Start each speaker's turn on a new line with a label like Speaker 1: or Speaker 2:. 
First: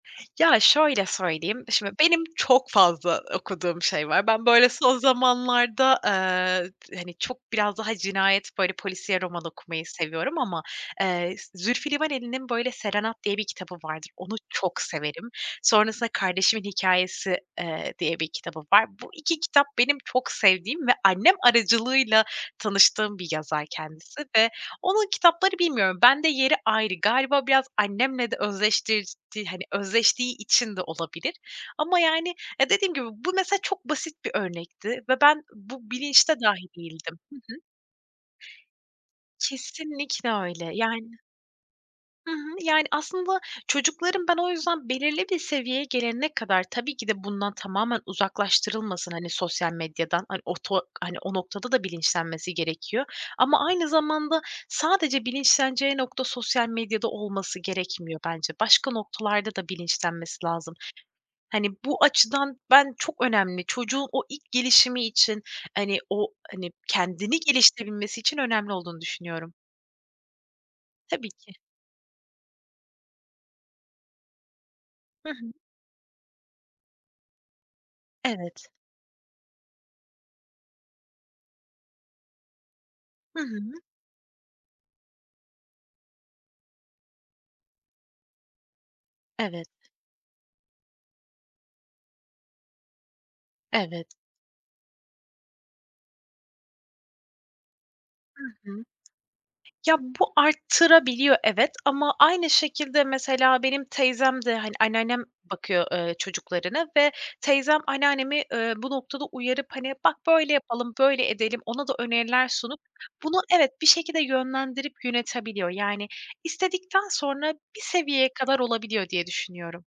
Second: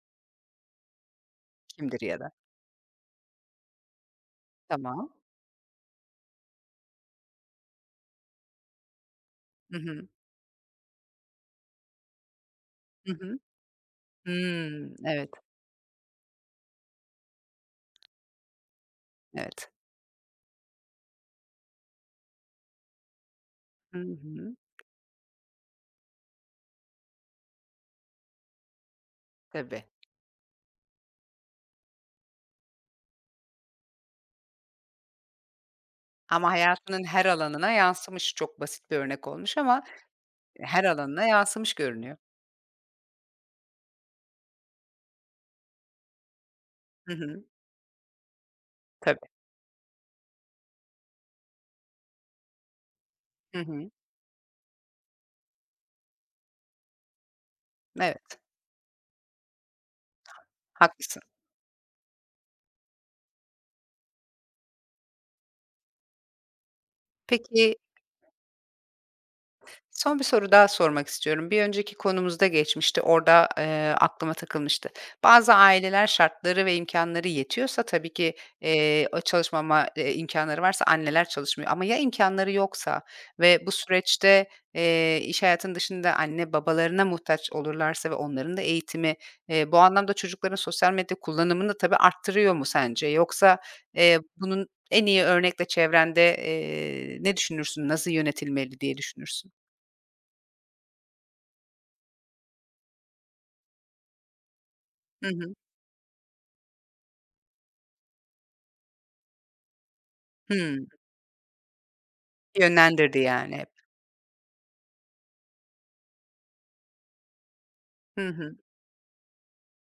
Speaker 1: Ya şöyle söyleyeyim, şimdi
Speaker 2: Kimdir ya
Speaker 1: benim
Speaker 2: da?
Speaker 1: çok fazla okuduğum şey var. Ben böyle son
Speaker 2: Tamam.
Speaker 1: zamanlarda, eee, t hani, çok biraz daha cinayet, böyle polisiye roman
Speaker 2: Hı
Speaker 1: okumayı
Speaker 2: hı.
Speaker 1: seviyorum ama eee Z Zülfü Livaneli'nin böyle
Speaker 2: Hı
Speaker 1: Serenat diye
Speaker 2: hı.
Speaker 1: bir kitabı vardır. Onu çok
Speaker 2: Hımm,
Speaker 1: severim.
Speaker 2: evet.
Speaker 1: Sonrasında kardeşimin hikâyesi, eee, diye bir kitabı var. Bu 2 kitap
Speaker 2: Evet.
Speaker 1: benim çok sevdiğim ve annem aracılığıyla tanıştığım bir yazar
Speaker 2: Hı
Speaker 1: kendisi ve
Speaker 2: hı.
Speaker 1: onun kitapları bilmiyorum. Bende yeri ayrı, galiba biraz annemle de özdeştirdi, hani,
Speaker 2: Tabii.
Speaker 1: özdeştiği için de olabilir ama yani, ya, dediğim gibi bu mesela çok basit bir örnekti ve ben bu bilinçte
Speaker 2: Ama
Speaker 1: dâhil
Speaker 2: hayatının
Speaker 1: değildim.
Speaker 2: her
Speaker 1: Hı hı.
Speaker 2: alanına yansımış. Çok basit bir örnek olmuş ama,
Speaker 1: Kesinlikle
Speaker 2: eee,
Speaker 1: öyle
Speaker 2: her
Speaker 1: yani
Speaker 2: alanına yansımış görünüyor.
Speaker 1: Hı hı, yani aslında çocukların ben o yüzden belirli bir seviyeye gelene kadar, tabii ki
Speaker 2: Hı
Speaker 1: de
Speaker 2: hı.
Speaker 1: bundan tamamen uzaklaştırılmasın,
Speaker 2: Tabii.
Speaker 1: hani, sosyal medyadan, hani, o to hani, o noktada da bilinçlenmesi gerekiyor
Speaker 2: Hı
Speaker 1: ama aynı
Speaker 2: hı.
Speaker 1: zamanda sadece bilinçleneceği nokta sosyal medyada olması gerekmiyor
Speaker 2: Evet.
Speaker 1: bence. Başka noktalarda da bilinçlenmesi lazım.
Speaker 2: Haklısın.
Speaker 1: Hani, bu açıdan ben çok önemli. Çocuğun o ilk gelişimi için, hani, o, hani, kendini
Speaker 2: Peki
Speaker 1: geliştirebilmesi için önemli olduğunu düşünüyorum.
Speaker 2: Son bir soru daha sormak
Speaker 1: Tabii
Speaker 2: istiyorum.
Speaker 1: ki.
Speaker 2: Bir önceki konumuzda geçmişti, orada, eee, aklıma takılmıştı.
Speaker 1: Hı
Speaker 2: Bazı
Speaker 1: hı.
Speaker 2: aileler şartları ve imkânları yetiyorsa tabii ki,
Speaker 1: Evet.
Speaker 2: eee, ııı, çalışmama, eee, imkânları varsa anneler çalışmıyor ama ya imkânları yoksa
Speaker 1: Hı
Speaker 2: ve bu
Speaker 1: hı.
Speaker 2: süreçte, eee, iş hayatının dışında anne babalarına muhtaç olurlarsa ve onların da eğitimi,
Speaker 1: Evet.
Speaker 2: eee, bu anlamda çocukların sosyal medya kullanımını tabii arttırıyor mu sence? Yoksa,
Speaker 1: Evet.
Speaker 2: eee, bunun en iyi örnekle çevrende, eee, ne düşünürsün? Nasıl
Speaker 1: Hı
Speaker 2: yönetilmeli
Speaker 1: hı.
Speaker 2: diye düşünürsün?
Speaker 1: Ya bu arttırabiliyor evet, ama aynı şekilde mesela benim teyzem de, hani, anneannem
Speaker 2: Hı hı.
Speaker 1: bakıyor, ııı, çocuklarına ve teyzem anneannemi, ııı, bu noktada uyarıp, hani: "Bak böyle
Speaker 2: Hımm.
Speaker 1: yapalım, böyle edelim." ona da öneriler sunup
Speaker 2: Yönlendirdi
Speaker 1: bunu
Speaker 2: yani hep.
Speaker 1: evet, bir şekilde yönlendirip yönetebiliyor, yani, istedikten sonra bir
Speaker 2: Hı
Speaker 1: seviyeye kadar
Speaker 2: hı.
Speaker 1: olabiliyor diye düşünüyorum.